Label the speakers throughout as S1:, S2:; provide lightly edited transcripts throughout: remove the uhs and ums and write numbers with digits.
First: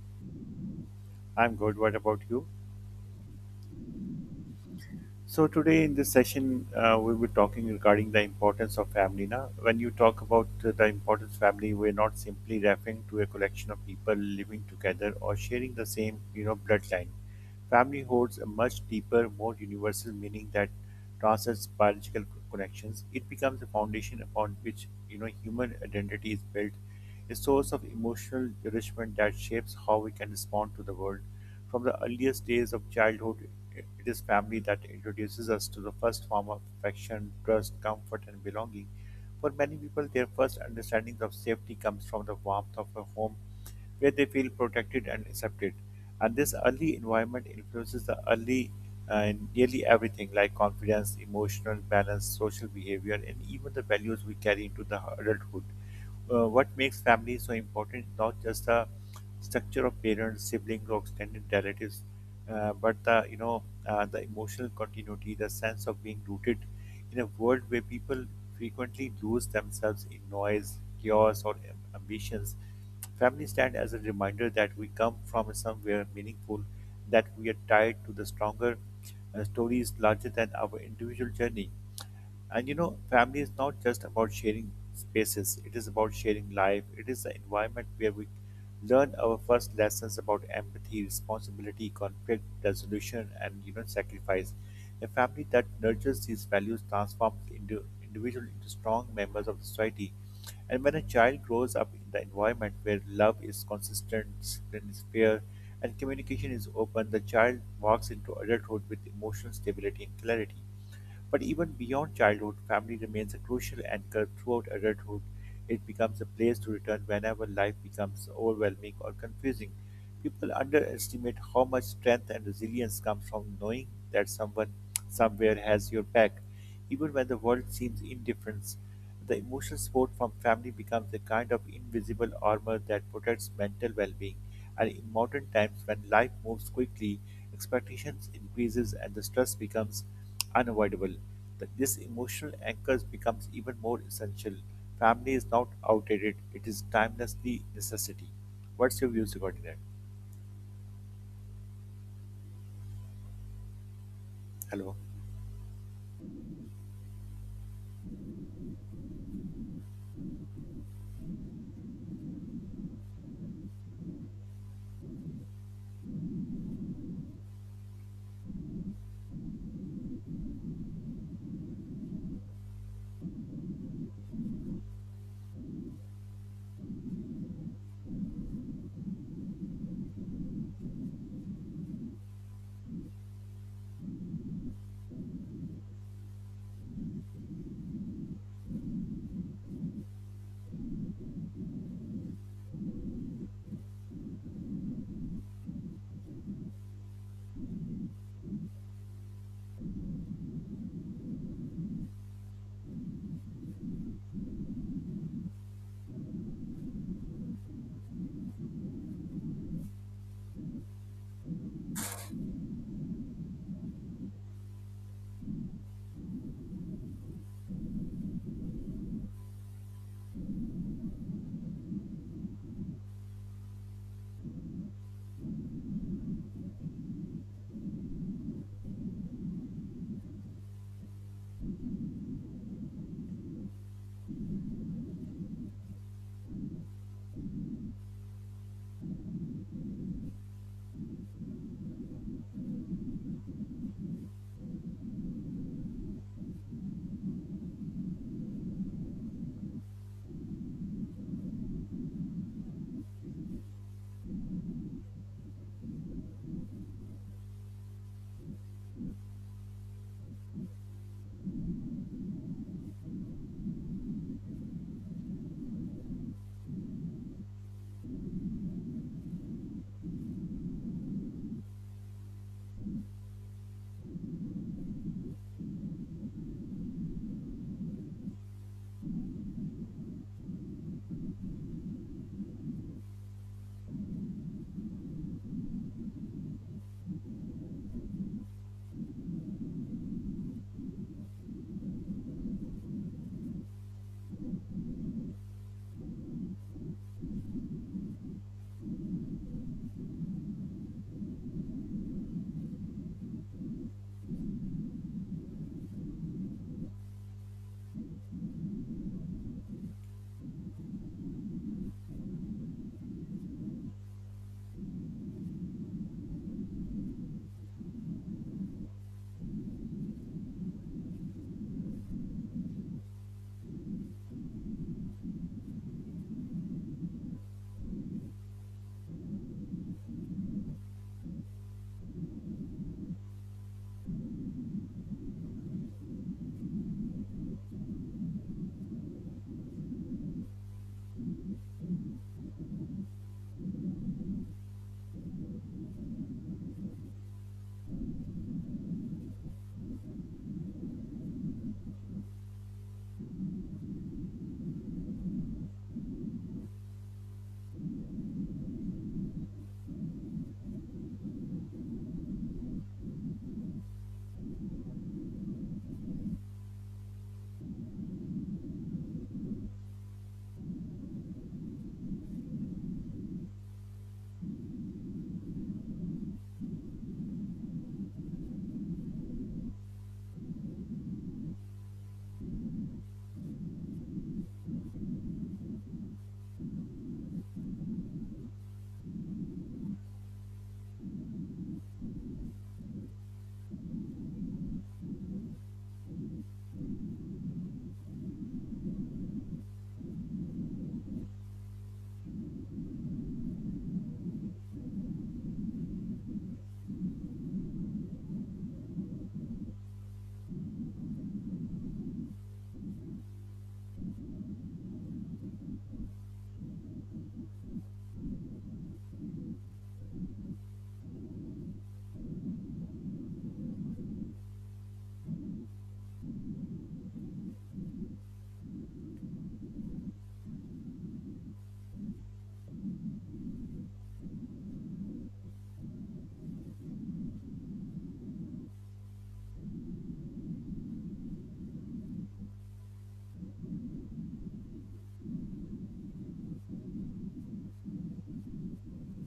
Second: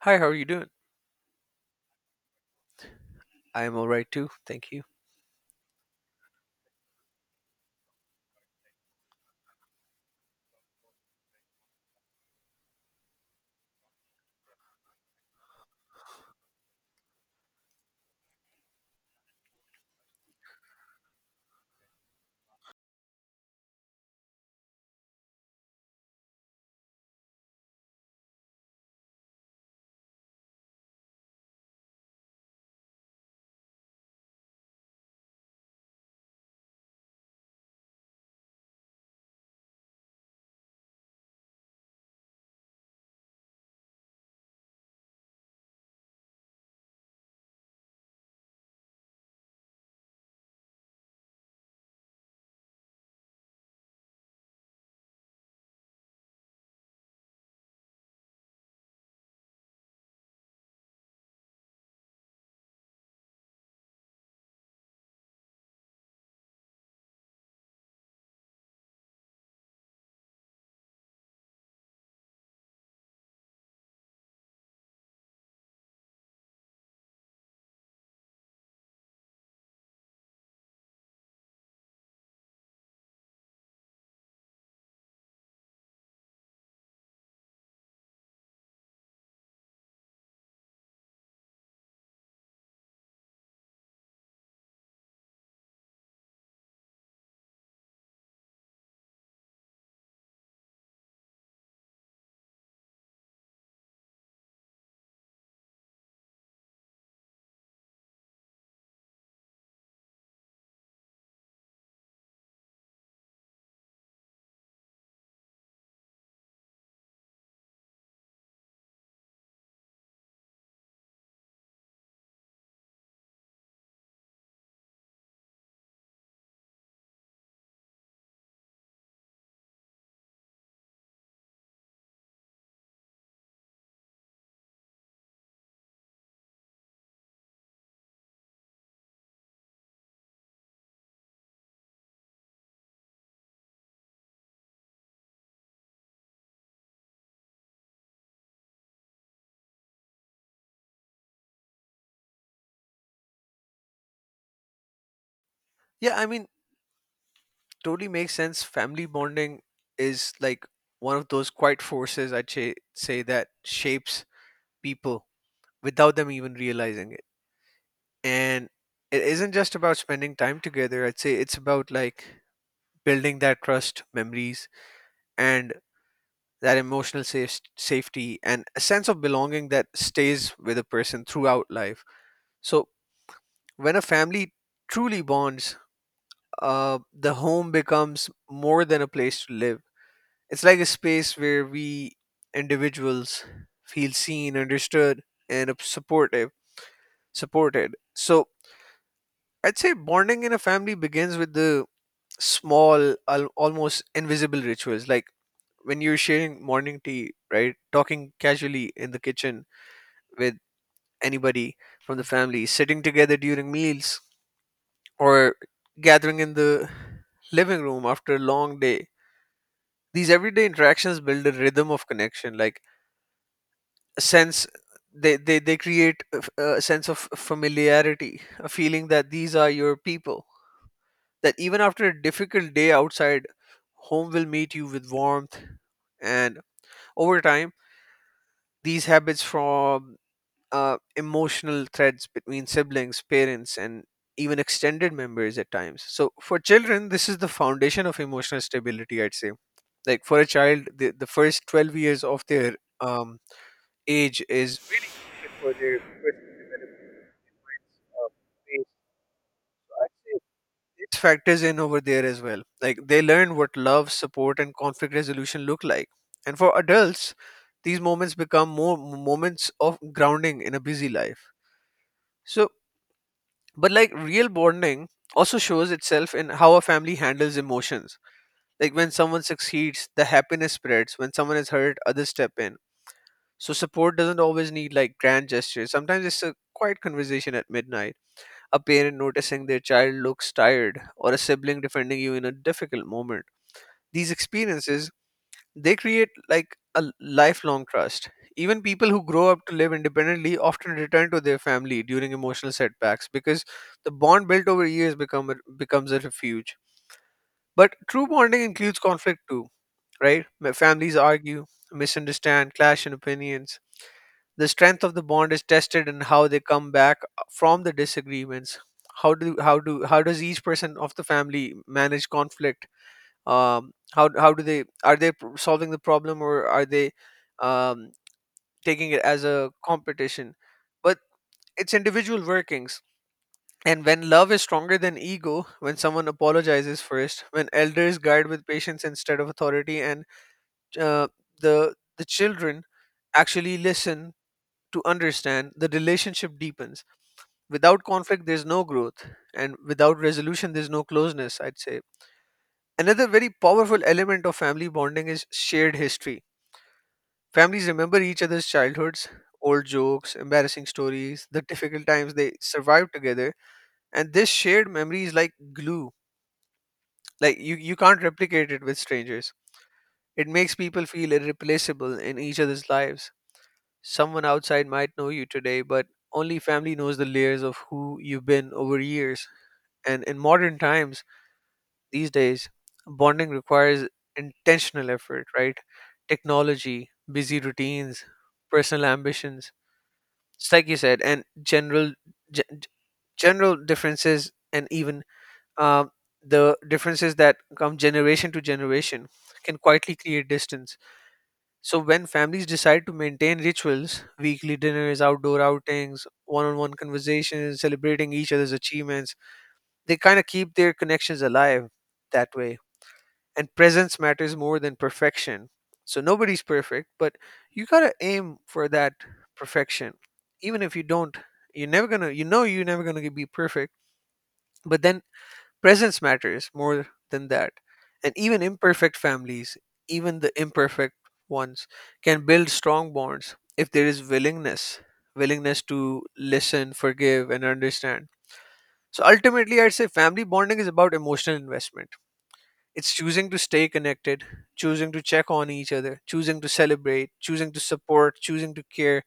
S1: Hi, how are you doing?
S2: I'm good. What about you?
S1: I'm all right too. Thank you.
S2: So today in this session, we'll be talking regarding the importance of family. Now, when you talk about the importance of family, we're not simply referring to a collection of people living together or sharing the same, you know, bloodline. Family holds a much deeper, more universal meaning that transcends biological connections. It becomes the foundation upon which you know human identity is built, a source of emotional nourishment that shapes how we can respond to the world. From the earliest days of childhood, it is family that introduces us to the first form of affection, trust, comfort, and belonging. For many people, their first understandings of safety comes from the warmth of a home where they feel protected and accepted. And this early environment influences the early nearly everything like confidence, emotional balance, social behavior, and even the values we carry into the adulthood. Uh, what makes family so important is not just the structure of parents, siblings, or extended relatives, but the you know the emotional continuity, the sense of being rooted in a world where people frequently lose themselves in noise, chaos, or ambitions. Family stand as a reminder that we come from somewhere meaningful, that we are tied to the stronger stories larger than our individual journey. And you know, family is not just about sharing spaces, it is about sharing life. It is the environment where we learn our first lessons about empathy, responsibility, conflict resolution, and you know, sacrifice. A family that nurtures these values transforms the individual into strong members of society. And when a child grows up in the environment where love is consistent, discipline is fair, and communication is open, the child walks into adulthood with emotional stability and clarity. But even beyond childhood, family remains a crucial anchor throughout adulthood. It becomes a place to return whenever life becomes overwhelming or confusing. People underestimate how much strength and resilience comes from knowing that someone somewhere has your back, even when the world seems indifferent. The emotional support from family becomes a kind of invisible armor that protects mental well-being. And in modern times, when life moves quickly, expectations increases and the stress becomes unavoidable. That this emotional anchors becomes even more essential. Family is not outdated; it is timelessly necessity. What's your views regarding that? Hello.
S1: Yeah, I mean, totally makes sense. Family bonding is like one of those quiet forces, I'd say that shapes people without them even realizing it. And it isn't just about spending time together. I'd say it's about like building that trust, memories, and that emotional safety and a sense of belonging that stays with a person throughout life. So when a family truly bonds, the home becomes more than a place to live. It's like a space where we individuals feel seen, understood, and supported. So I'd say bonding in a family begins with the small, almost invisible rituals, like when you're sharing morning tea, right? Talking casually in the kitchen with anybody from the family, sitting together during meals, or gathering in the living room after a long day, these everyday interactions build a rhythm of connection, like a sense. They create a sense of familiarity, a feeling that these are your people, that even after a difficult day outside, home will meet you with warmth. And over time, these habits form emotional threads between siblings, parents, and even extended members at times. So for children, this is the foundation of emotional stability, I'd say. Like for a child, the first 12 years of their um, age is really crucial for their personal development. uh, phase. So I'd say it factors in over there as well. Like they learn what love, support, and conflict resolution look like. And for adults, these moments become more moments of grounding in a busy life. So, but like real bonding also shows itself in how a family handles emotions. Like when someone succeeds, the happiness spreads. When someone is hurt, others step in. So support doesn't always need like grand gestures. Sometimes it's a quiet conversation at midnight, a parent noticing their child looks tired, or a sibling defending you in a difficult moment. These experiences, they create like a lifelong trust. Even people who grow up to live independently often return to their family during emotional setbacks, because the bond built over years becomes a refuge. But true bonding includes conflict too, right? Families argue, misunderstand, clash in opinions. The strength of the bond is tested in how they come back from the disagreements. How does each person of the family manage conflict? How do they are they pr- solving the problem, or are they um taking it as a competition? But it's individual workings. And when love is stronger than ego, when someone apologizes first, when elders guide with patience instead of authority, and uh, the children actually listen to understand, the relationship deepens. Without conflict, there's no growth, and without resolution, there's no closeness, I'd say. Another very powerful element of family bonding is shared history. Families remember each other's childhoods, old jokes, embarrassing stories, the difficult times they survived together, and this shared memory is like glue. Like you can't replicate it with strangers. It makes people feel irreplaceable in each other's lives. Someone outside might know you today, but only family knows the layers of who you've been over years. And in modern times, these days, bonding requires intentional effort, right? Technology, busy routines, personal ambitions, just like you said, and general gen- general differences, and even uh, the differences that come generation to generation can quietly create distance. So when families decide to maintain rituals, weekly dinners, outdoor outings, one-on-one conversations, celebrating each other's achievements, they kind of keep their connections alive that way, and presence matters more than perfection. So nobody's perfect, but you gotta aim for that perfection. Even if you don't, you're never gonna be perfect. But then presence matters more than that. And even imperfect families, even the imperfect ones, can build strong bonds if there is willingness, willingness to listen, forgive, and understand. So ultimately, I'd say family bonding is about emotional investment. It's choosing to stay connected, choosing to check on each other, choosing to celebrate, choosing to support, choosing to care.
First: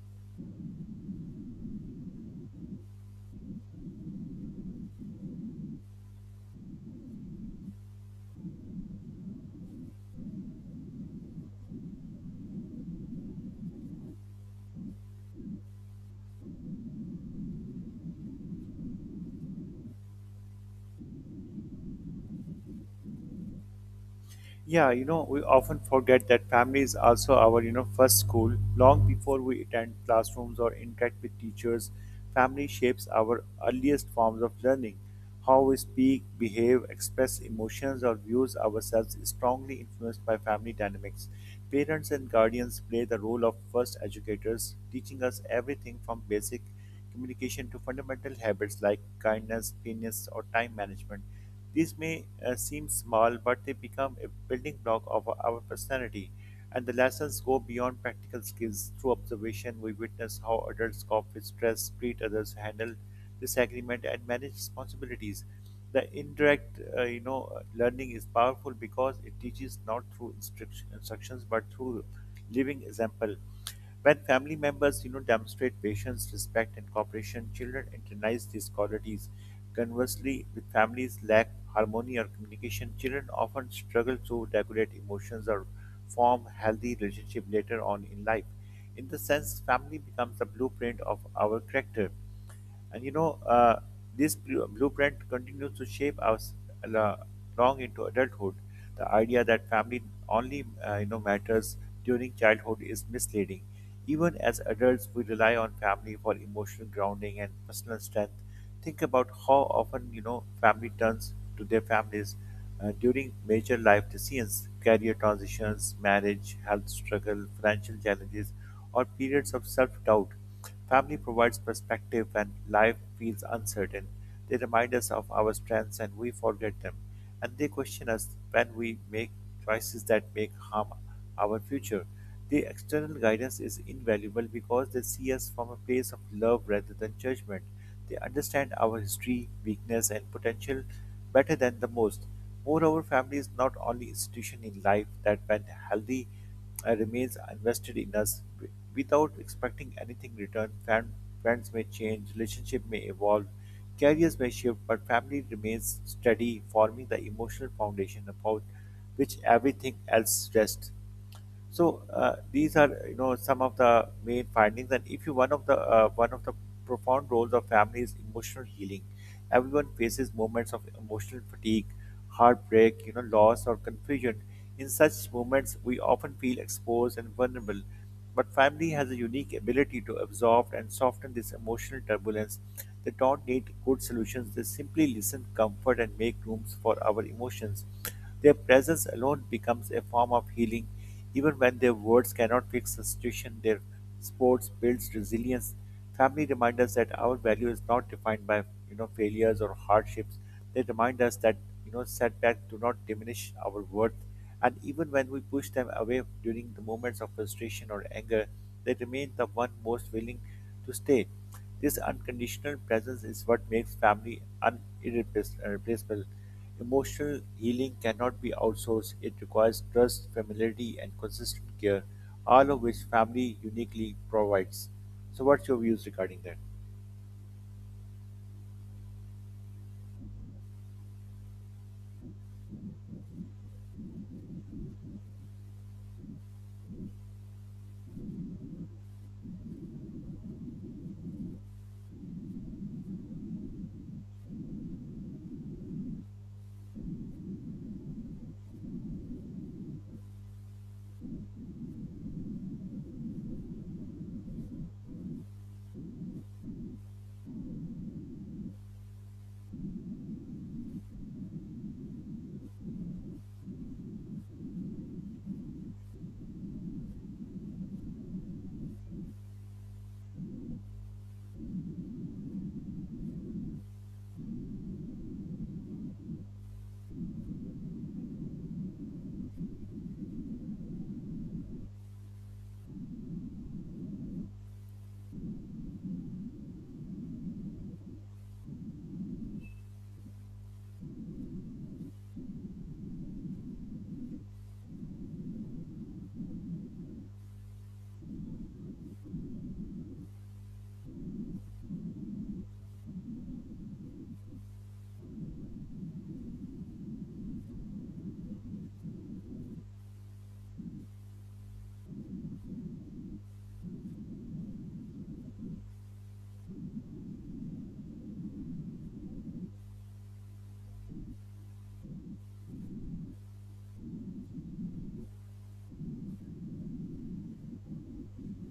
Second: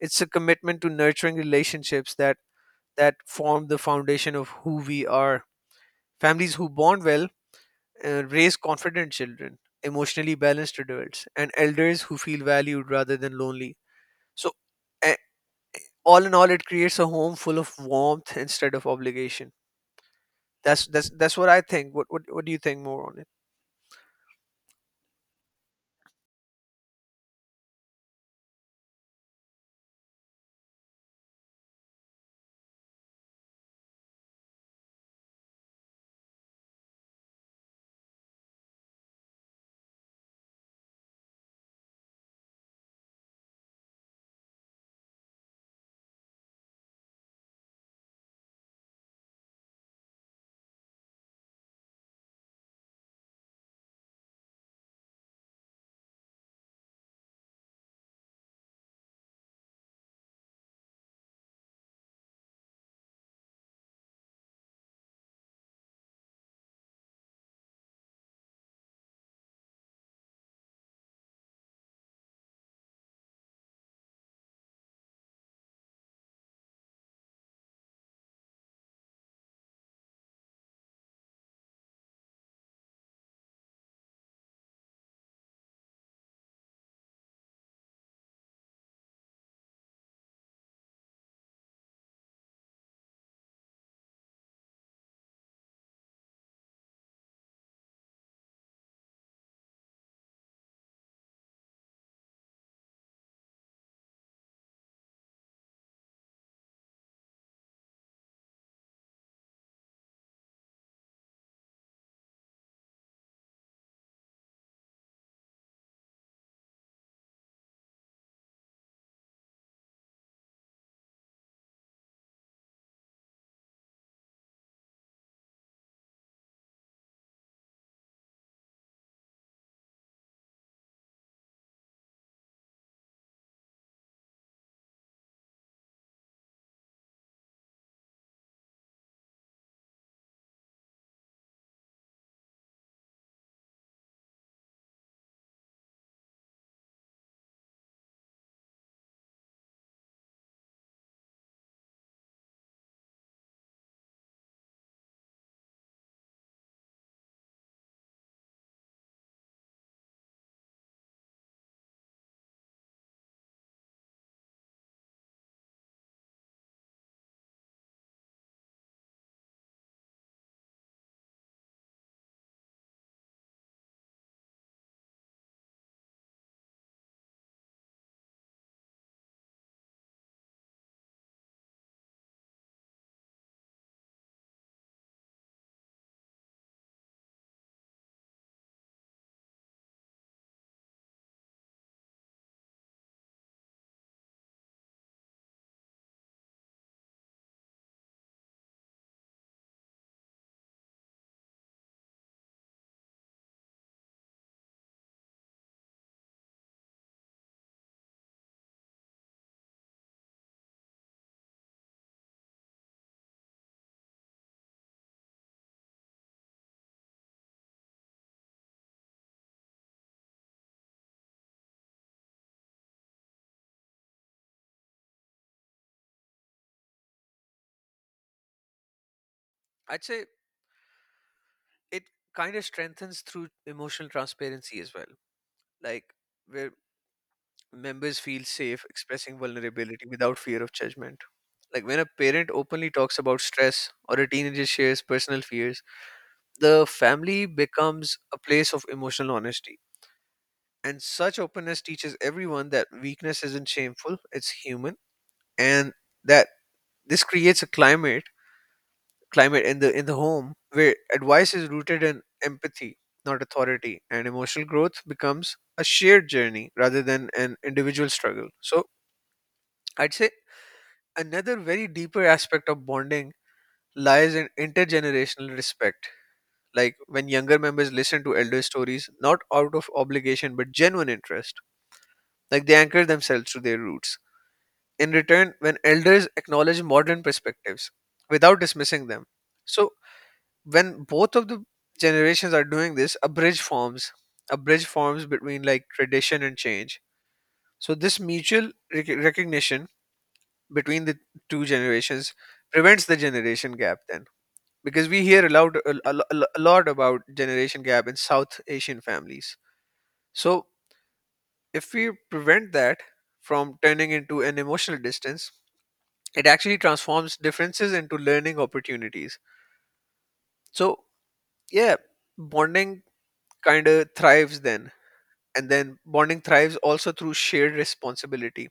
S1: It's a commitment to nurturing relationships that form the foundation of who we are. Families who bond well raise confident children, emotionally balanced adults, and elders who feel valued rather than lonely. So, a- all in all, it creates a home full of warmth instead of obligation. That's what I think. What do you think more on it?
S2: Yeah, you know, we often forget that family is also our, you know, first school. Long before we attend classrooms or interact with teachers, family shapes our earliest forms of learning. How we speak, behave, express emotions, or views ourselves is strongly influenced by family dynamics. Parents and guardians play the role of first educators, teaching us everything from basic communication to fundamental habits like kindness, cleanliness, or time management. These may seem small, but they become a building block of our personality, and the lessons go beyond practical skills. Through observation, we witness how adults cope with stress, treat others, handle disagreement, and manage responsibilities. The indirect, learning is powerful because it teaches not through instructions but through living example. When family members, you know, demonstrate patience, respect, and cooperation, children internalize these qualities. Conversely, with families lack harmony or communication, children often struggle to regulate emotions or form healthy relationship later on in life. In the sense, family becomes the blueprint of our character. And you know, uh, this blueprint continues to shape us la- long into adulthood. The idea that family only matters during childhood is misleading. Even as adults, we rely on family for emotional grounding and personal strength. Think about how often you know family turns to their families during major life decisions, career transitions, marriage, health struggle, financial challenges, or periods of self-doubt. Family provides perspective when life feels uncertain. They remind us of our strengths and we forget them and they question us when we make choices that make harm our future. The external guidance is invaluable because they see us from a place of love rather than judgment. They understand our history, weakness, and potential better than the most. Moreover, family is not only institution in life that when healthy and remains invested in us without expecting anything in return. Friends may change, relationship may evolve, careers may shift, but family remains steady, forming the emotional foundation upon which everything else rests. So these are you know some of the main findings, and if you one of the profound roles of family is emotional healing. Everyone faces moments of emotional fatigue, heartbreak, you know, loss or confusion. In such moments, we often feel exposed and vulnerable. But family has a unique ability to absorb and soften this emotional turbulence. They don't need good solutions; they simply listen, comfort, and make rooms for our emotions. Their presence alone becomes a form of healing even when their words cannot fix the situation, their sports builds resilience. Family remind us that our value is not defined by you know failures or hardships. They remind us that you know setbacks do not diminish our worth, and even when we push them away during the moments of frustration or anger, they remain the one most willing to stay. This unconditional presence is what makes family irreplaceable. Emotional healing cannot be outsourced. It requires trust, familiarity, and consistent care, all of which family uniquely provides. So, what's your views regarding that?
S1: I'd say it kind of strengthens through emotional transparency as well, like where members feel safe expressing vulnerability without fear of judgment, like when a parent openly talks about stress or a teenager shares personal fears, the family becomes a place of emotional honesty. And such openness teaches everyone that weakness isn't shameful, it's human. And that this creates a climate in the home where advice is rooted in empathy, not authority, and emotional growth becomes a shared journey rather than an individual struggle. So I'd say another very deeper aspect of bonding lies in intergenerational respect, like when younger members listen to elder stories, not out of obligation but genuine interest, like they anchor themselves to their roots. In return, when elders acknowledge modern perspectives without dismissing them, so when both of the generations are doing this, a bridge forms. A bridge forms between, like, tradition and change. So this mutual recognition between the two generations prevents the generation gap, then, because we hear a lot about generation gap in South Asian families. So if we prevent that from turning into an emotional distance, it actually transforms differences into learning opportunities. So yeah, bonding kind of thrives, then. And then bonding thrives also through shared responsibility,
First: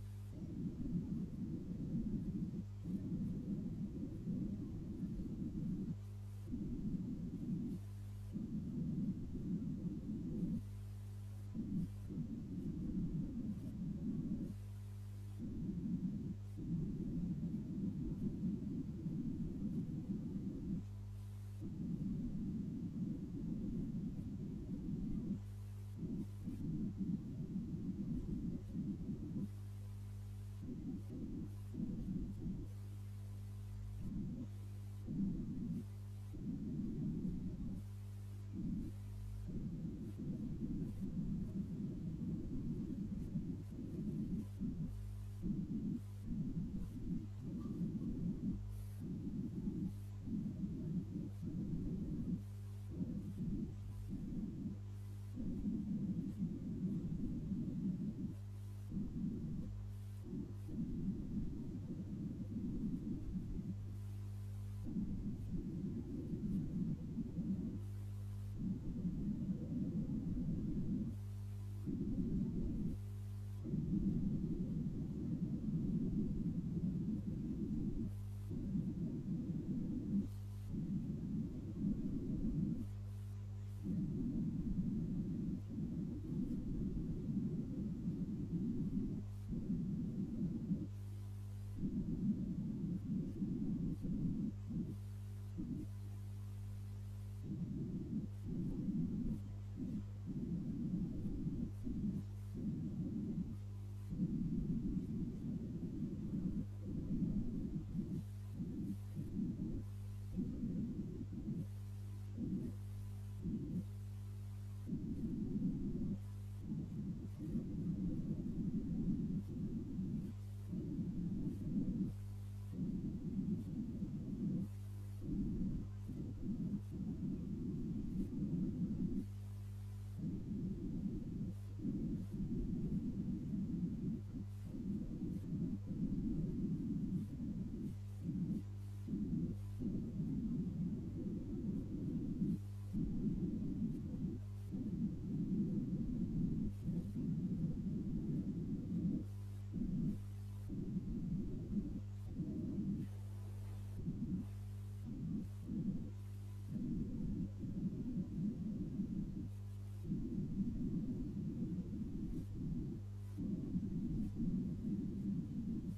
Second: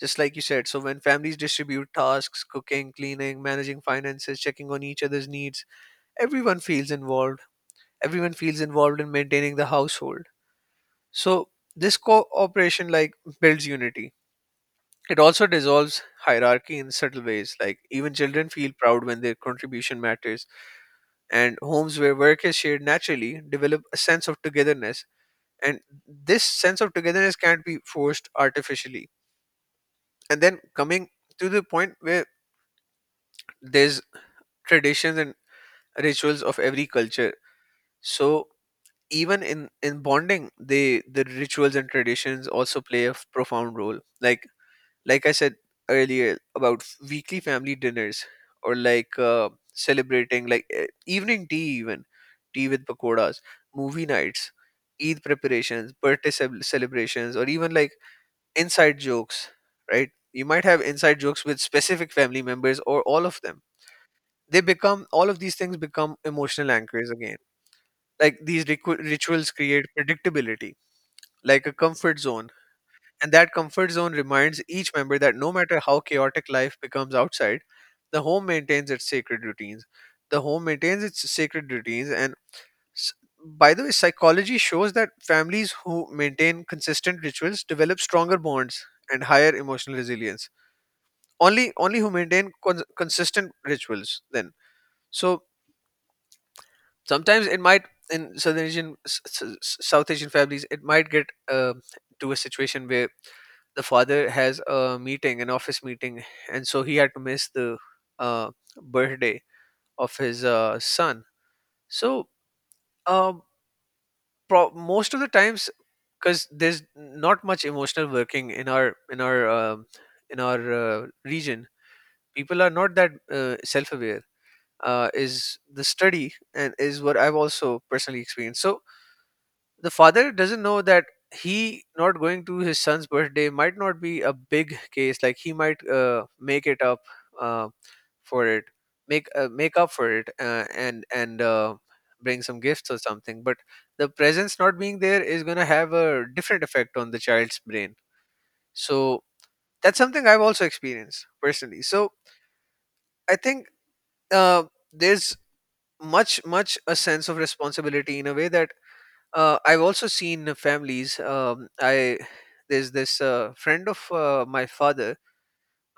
S1: just like you said. So when families distribute tasks, cooking, cleaning, managing finances, checking on each other's needs, everyone feels involved everyone feels involved in maintaining the household. So this cooperation, like, builds unity. It also dissolves hierarchy in subtle ways, like even children feel proud when their contribution matters, and homes where work is shared naturally develop a sense of togetherness, and this sense of togetherness can't be forced artificially. And then coming to the point where there's traditions and rituals of every culture, so even in bonding, the rituals and traditions also play a profound role, like I said earlier about weekly family dinners, or like celebrating, like, evening tea, even tea with pakoras, movie nights, Eid preparations, birthday celebrations, or even like inside jokes, right? You might have inside jokes with specific family members or all of them. They become all of these things become emotional anchors again. Like these rituals create predictability, like a comfort zone, and that comfort zone reminds each member that no matter how chaotic life becomes outside, the home maintains its sacred routines. The home maintains its sacred routines, and, s- by the way, psychology shows that families who maintain consistent rituals develop stronger bonds and higher emotional resilience. Only who maintain consistent rituals, then. So sometimes it might, in southern asian s- s- s- south asian families, it might get to a situation where the father has a meeting an office meeting, and so he had to miss the uh, birthday of his son. So, um, most of the times, because there's not much emotional working in our region, people are not that self-aware, is the study, and is what I've also personally experienced. So the father doesn't know that he not going to his son's birthday might not be a big case. Like he might make it up uh, for it, make make up for it, and bring some gifts or something. But the presence not being there is gonna have a different effect on the child's brain. So that's something I've also experienced personally. So I think uh, there's much a sense of responsibility in a way that I've also seen families I there's this friend of my father,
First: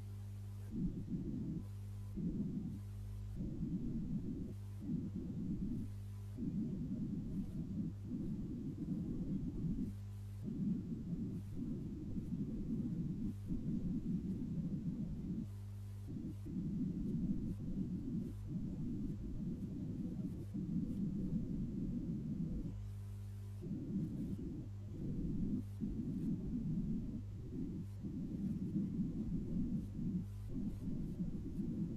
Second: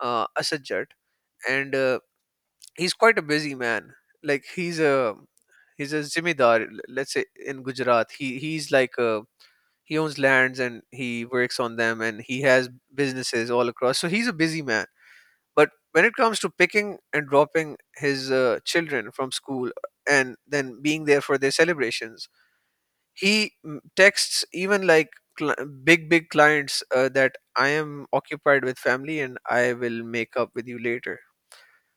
S1: Asad Jat, and he's quite a busy man. Like, he's a, he's a zimidar, let's say, in Gujarat. He, he's like a, he owns lands and he works on them, and he has businesses all across, so he's a busy man. But when it comes to picking and dropping his children from school and then being there for their celebrations, he texts even like, cl- big clients that I am occupied with family and I will make up with you later.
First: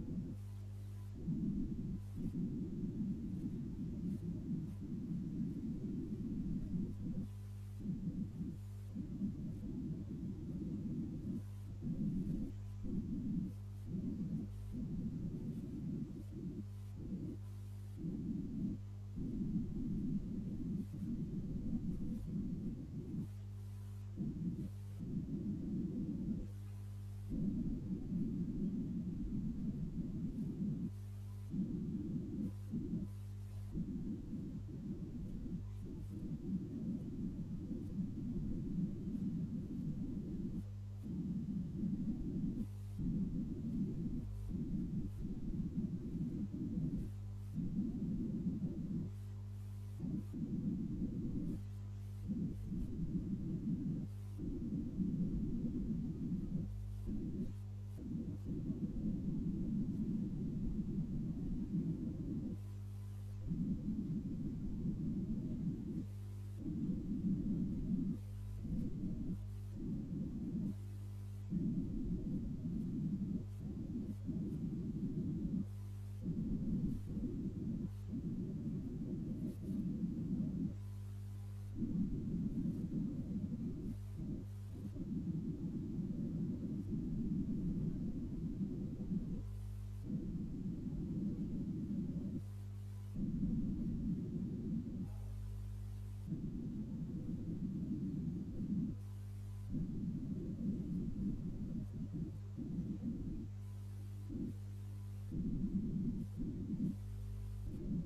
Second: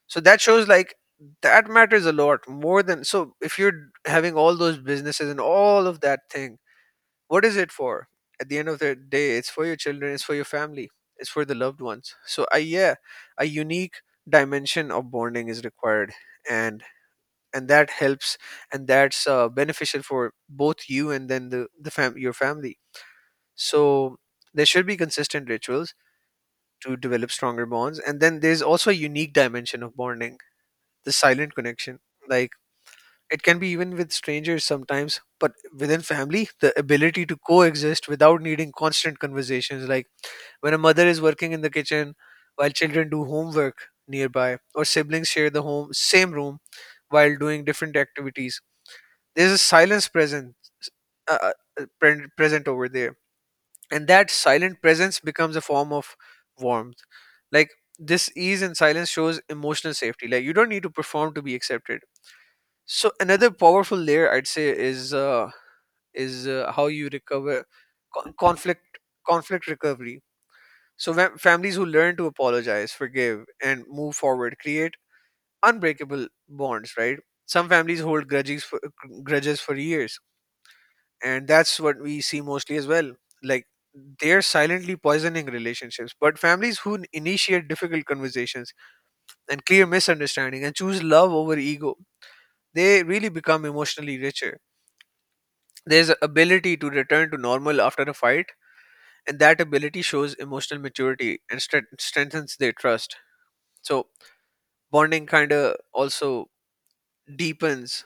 S1: So that shows like, that matters a lot more than, so if you're having all those businesses and all of that thing, what is it for? At the end of the day, it's for your children, it's for your family, it's for the loved ones. So I, yeah, a unique dimension of bonding is required, and and that helps, and that's beneficial for both you and then your family. So there should be consistent rituals to develop stronger bonds, and then there's also a unique dimension of bonding: the silent connection. Like, it can be even with strangers sometimes, but within family, the ability to coexist without needing constant conversations. Like, when a mother is working in the kitchen while children do homework nearby, or siblings share the home same room while doing different activities, there's a silence present, uh, uh, present over there. And that silent presence becomes a form of warmth. Like, this ease and silence shows emotional safety. Like, you don't need to perform to be accepted. So another powerful layer I'd say is, how you recover, conflict, conflict recovery. So when families who learn to apologize, forgive and move forward create unbreakable bonds, right? Some families hold grudges for years, and that's what we see mostly as well. Like, they're silently poisoning relationships. But families who initiate difficult conversations and clear misunderstanding and choose love over ego, they really become emotionally richer. There's a ability to return to normal after a fight, and that ability shows emotional maturity and strengthens their trust. So bonding kind of also deepens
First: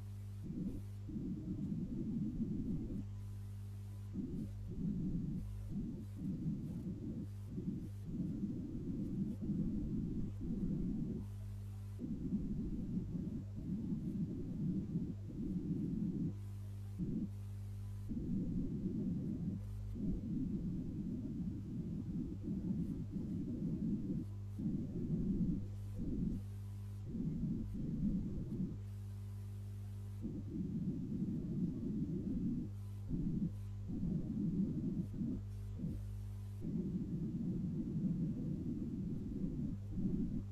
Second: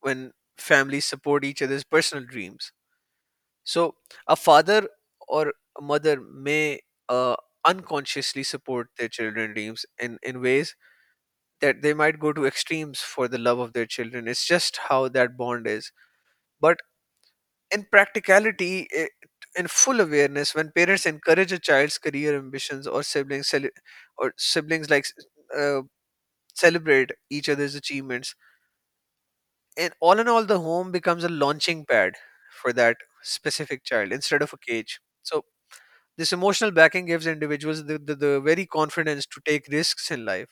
S1: when families support each other's personal dreams. So a father or a mother may uh, unconsciously support their children' dreams in ways that they might go to extremes for the love of their children. It's just how that bond is. But in practicality, I in full awareness, when parents encourage a child's career ambitions, or or siblings like uh, celebrate each other's achievements, and all in all, the home becomes a launching pad for that specific child instead of a cage. So this emotional backing gives individuals the very confidence to take risks in life.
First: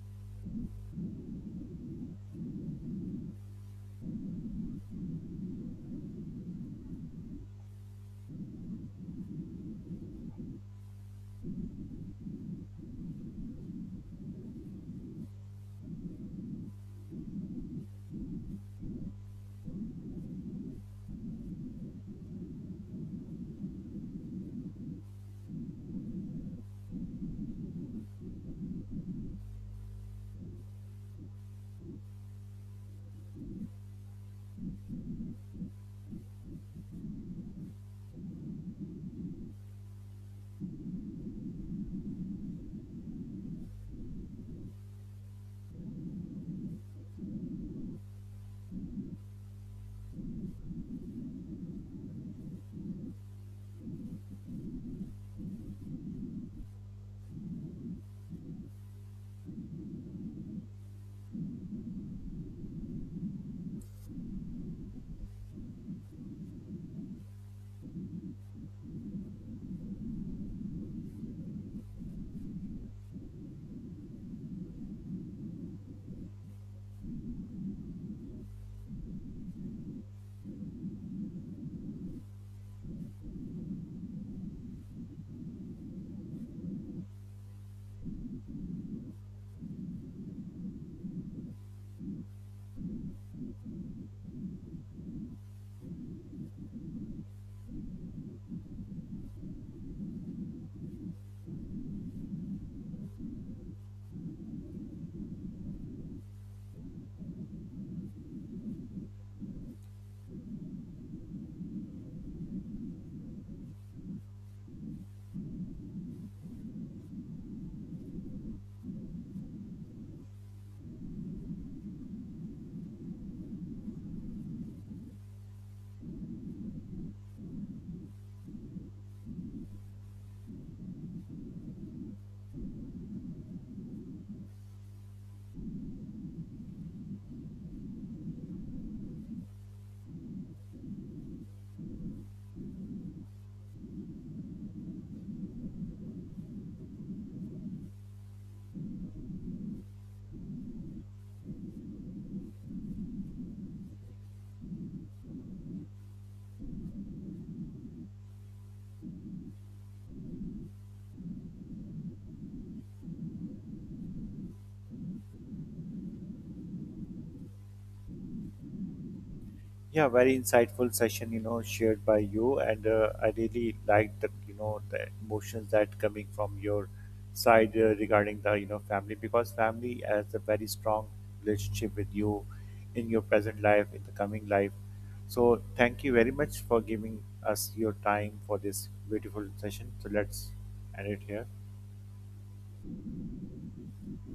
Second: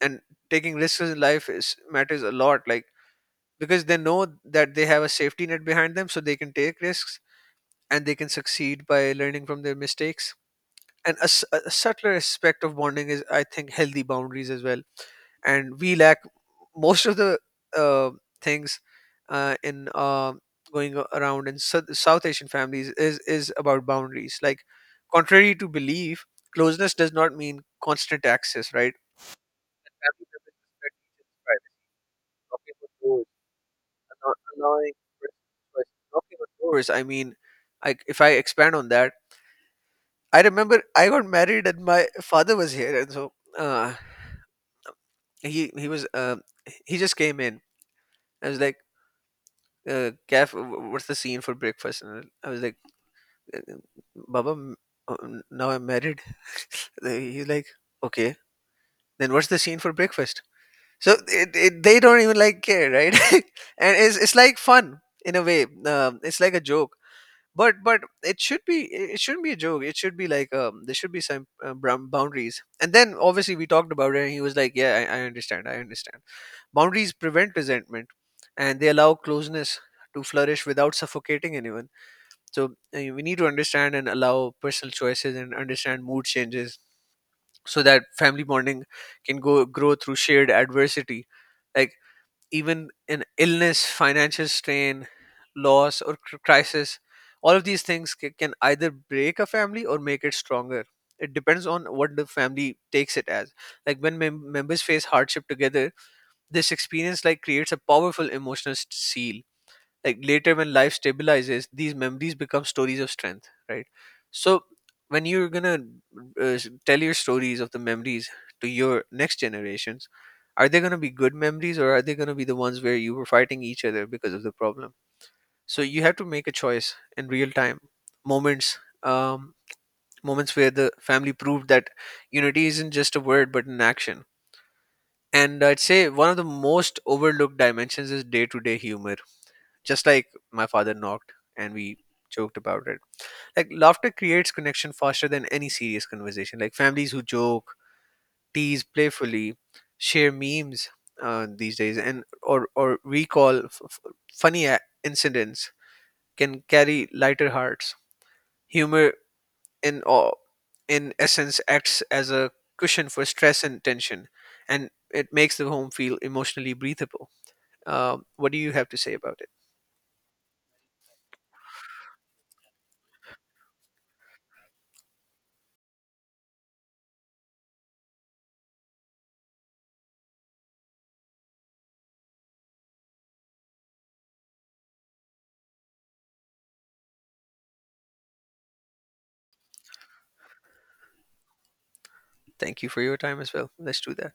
S1: And taking risks in life is matters a lot, like, because they know that they have a safety net behind them, so they can take risks and they can succeed by learning from their mistakes. And a subtler aspect of bonding is, I think, healthy boundaries as well. And we lack most of the uh, things in going around in south asian families, is about boundaries. Like, contrary to belief, closeness does not mean constant access, right? Family members respect each other's privacy, knocking on doors, allowing for choice. Knocking on doors, I mean, if I expand on that, I remember I got married and my father was here, and so uh, he he was he just came in. I was like, "Gaff, what's the scene for breakfast?" And I was like, uh, uh, "Baba, uh, now I'm married." He's like, "Okay, then what's the scene for breakfast?" So they don't even like care, right? And it's like fun in a way. It's like a joke, but it should be, it shouldn't be a joke. It should be like, there should be some brown boundaries. And then obviously we talked about it, and he was like, "Yeah, I understand. I understand." Boundaries prevent resentment and they allow closeness to flourish without suffocating anyone. So we need to understand and allow personal choices and understand mood changes so that family bonding can go grow through shared adversity. Like, even an illness, financial strain, loss or crisis, all of these things can either break a family or make it stronger. It depends on what the family takes it as. Like, when members face hardship together, this experience like creates a powerful emotional seal. Like, later when life stabilizes, these memories become stories of strength, right? So when you're gonna tell your stories of the memories to your next generations, are they gonna be good memories, or are they gonna be the ones where you were fighting each other because of the problem? So you have to make a choice in real time. Moments, um, moments where the family proved that unity isn't just a word but an action. And I'd say one of the most overlooked dimensions is day to day humor, just like my father knocked and we joked about it. Like, laughter creates connection faster than any serious conversation. Like, families who joke, tease playfully, share memes these days, and or recall funny incidents, can carry lighter hearts. Humor, in, awe, in essence, acts as a cushion for stress and tension, and it makes the home feel emotionally breathable. What do you have to say about it?
S2: Yeah, very insightful session, you know, shared by you, and I really liked the, you know, the emotions that coming from your side regarding the, you know, family because family has a very strong relationship with you in your present life, in the coming life. So thank you very much for giving us your time for this beautiful session. So let's end it here.
S1: Thank you for your time as well. Let's do that.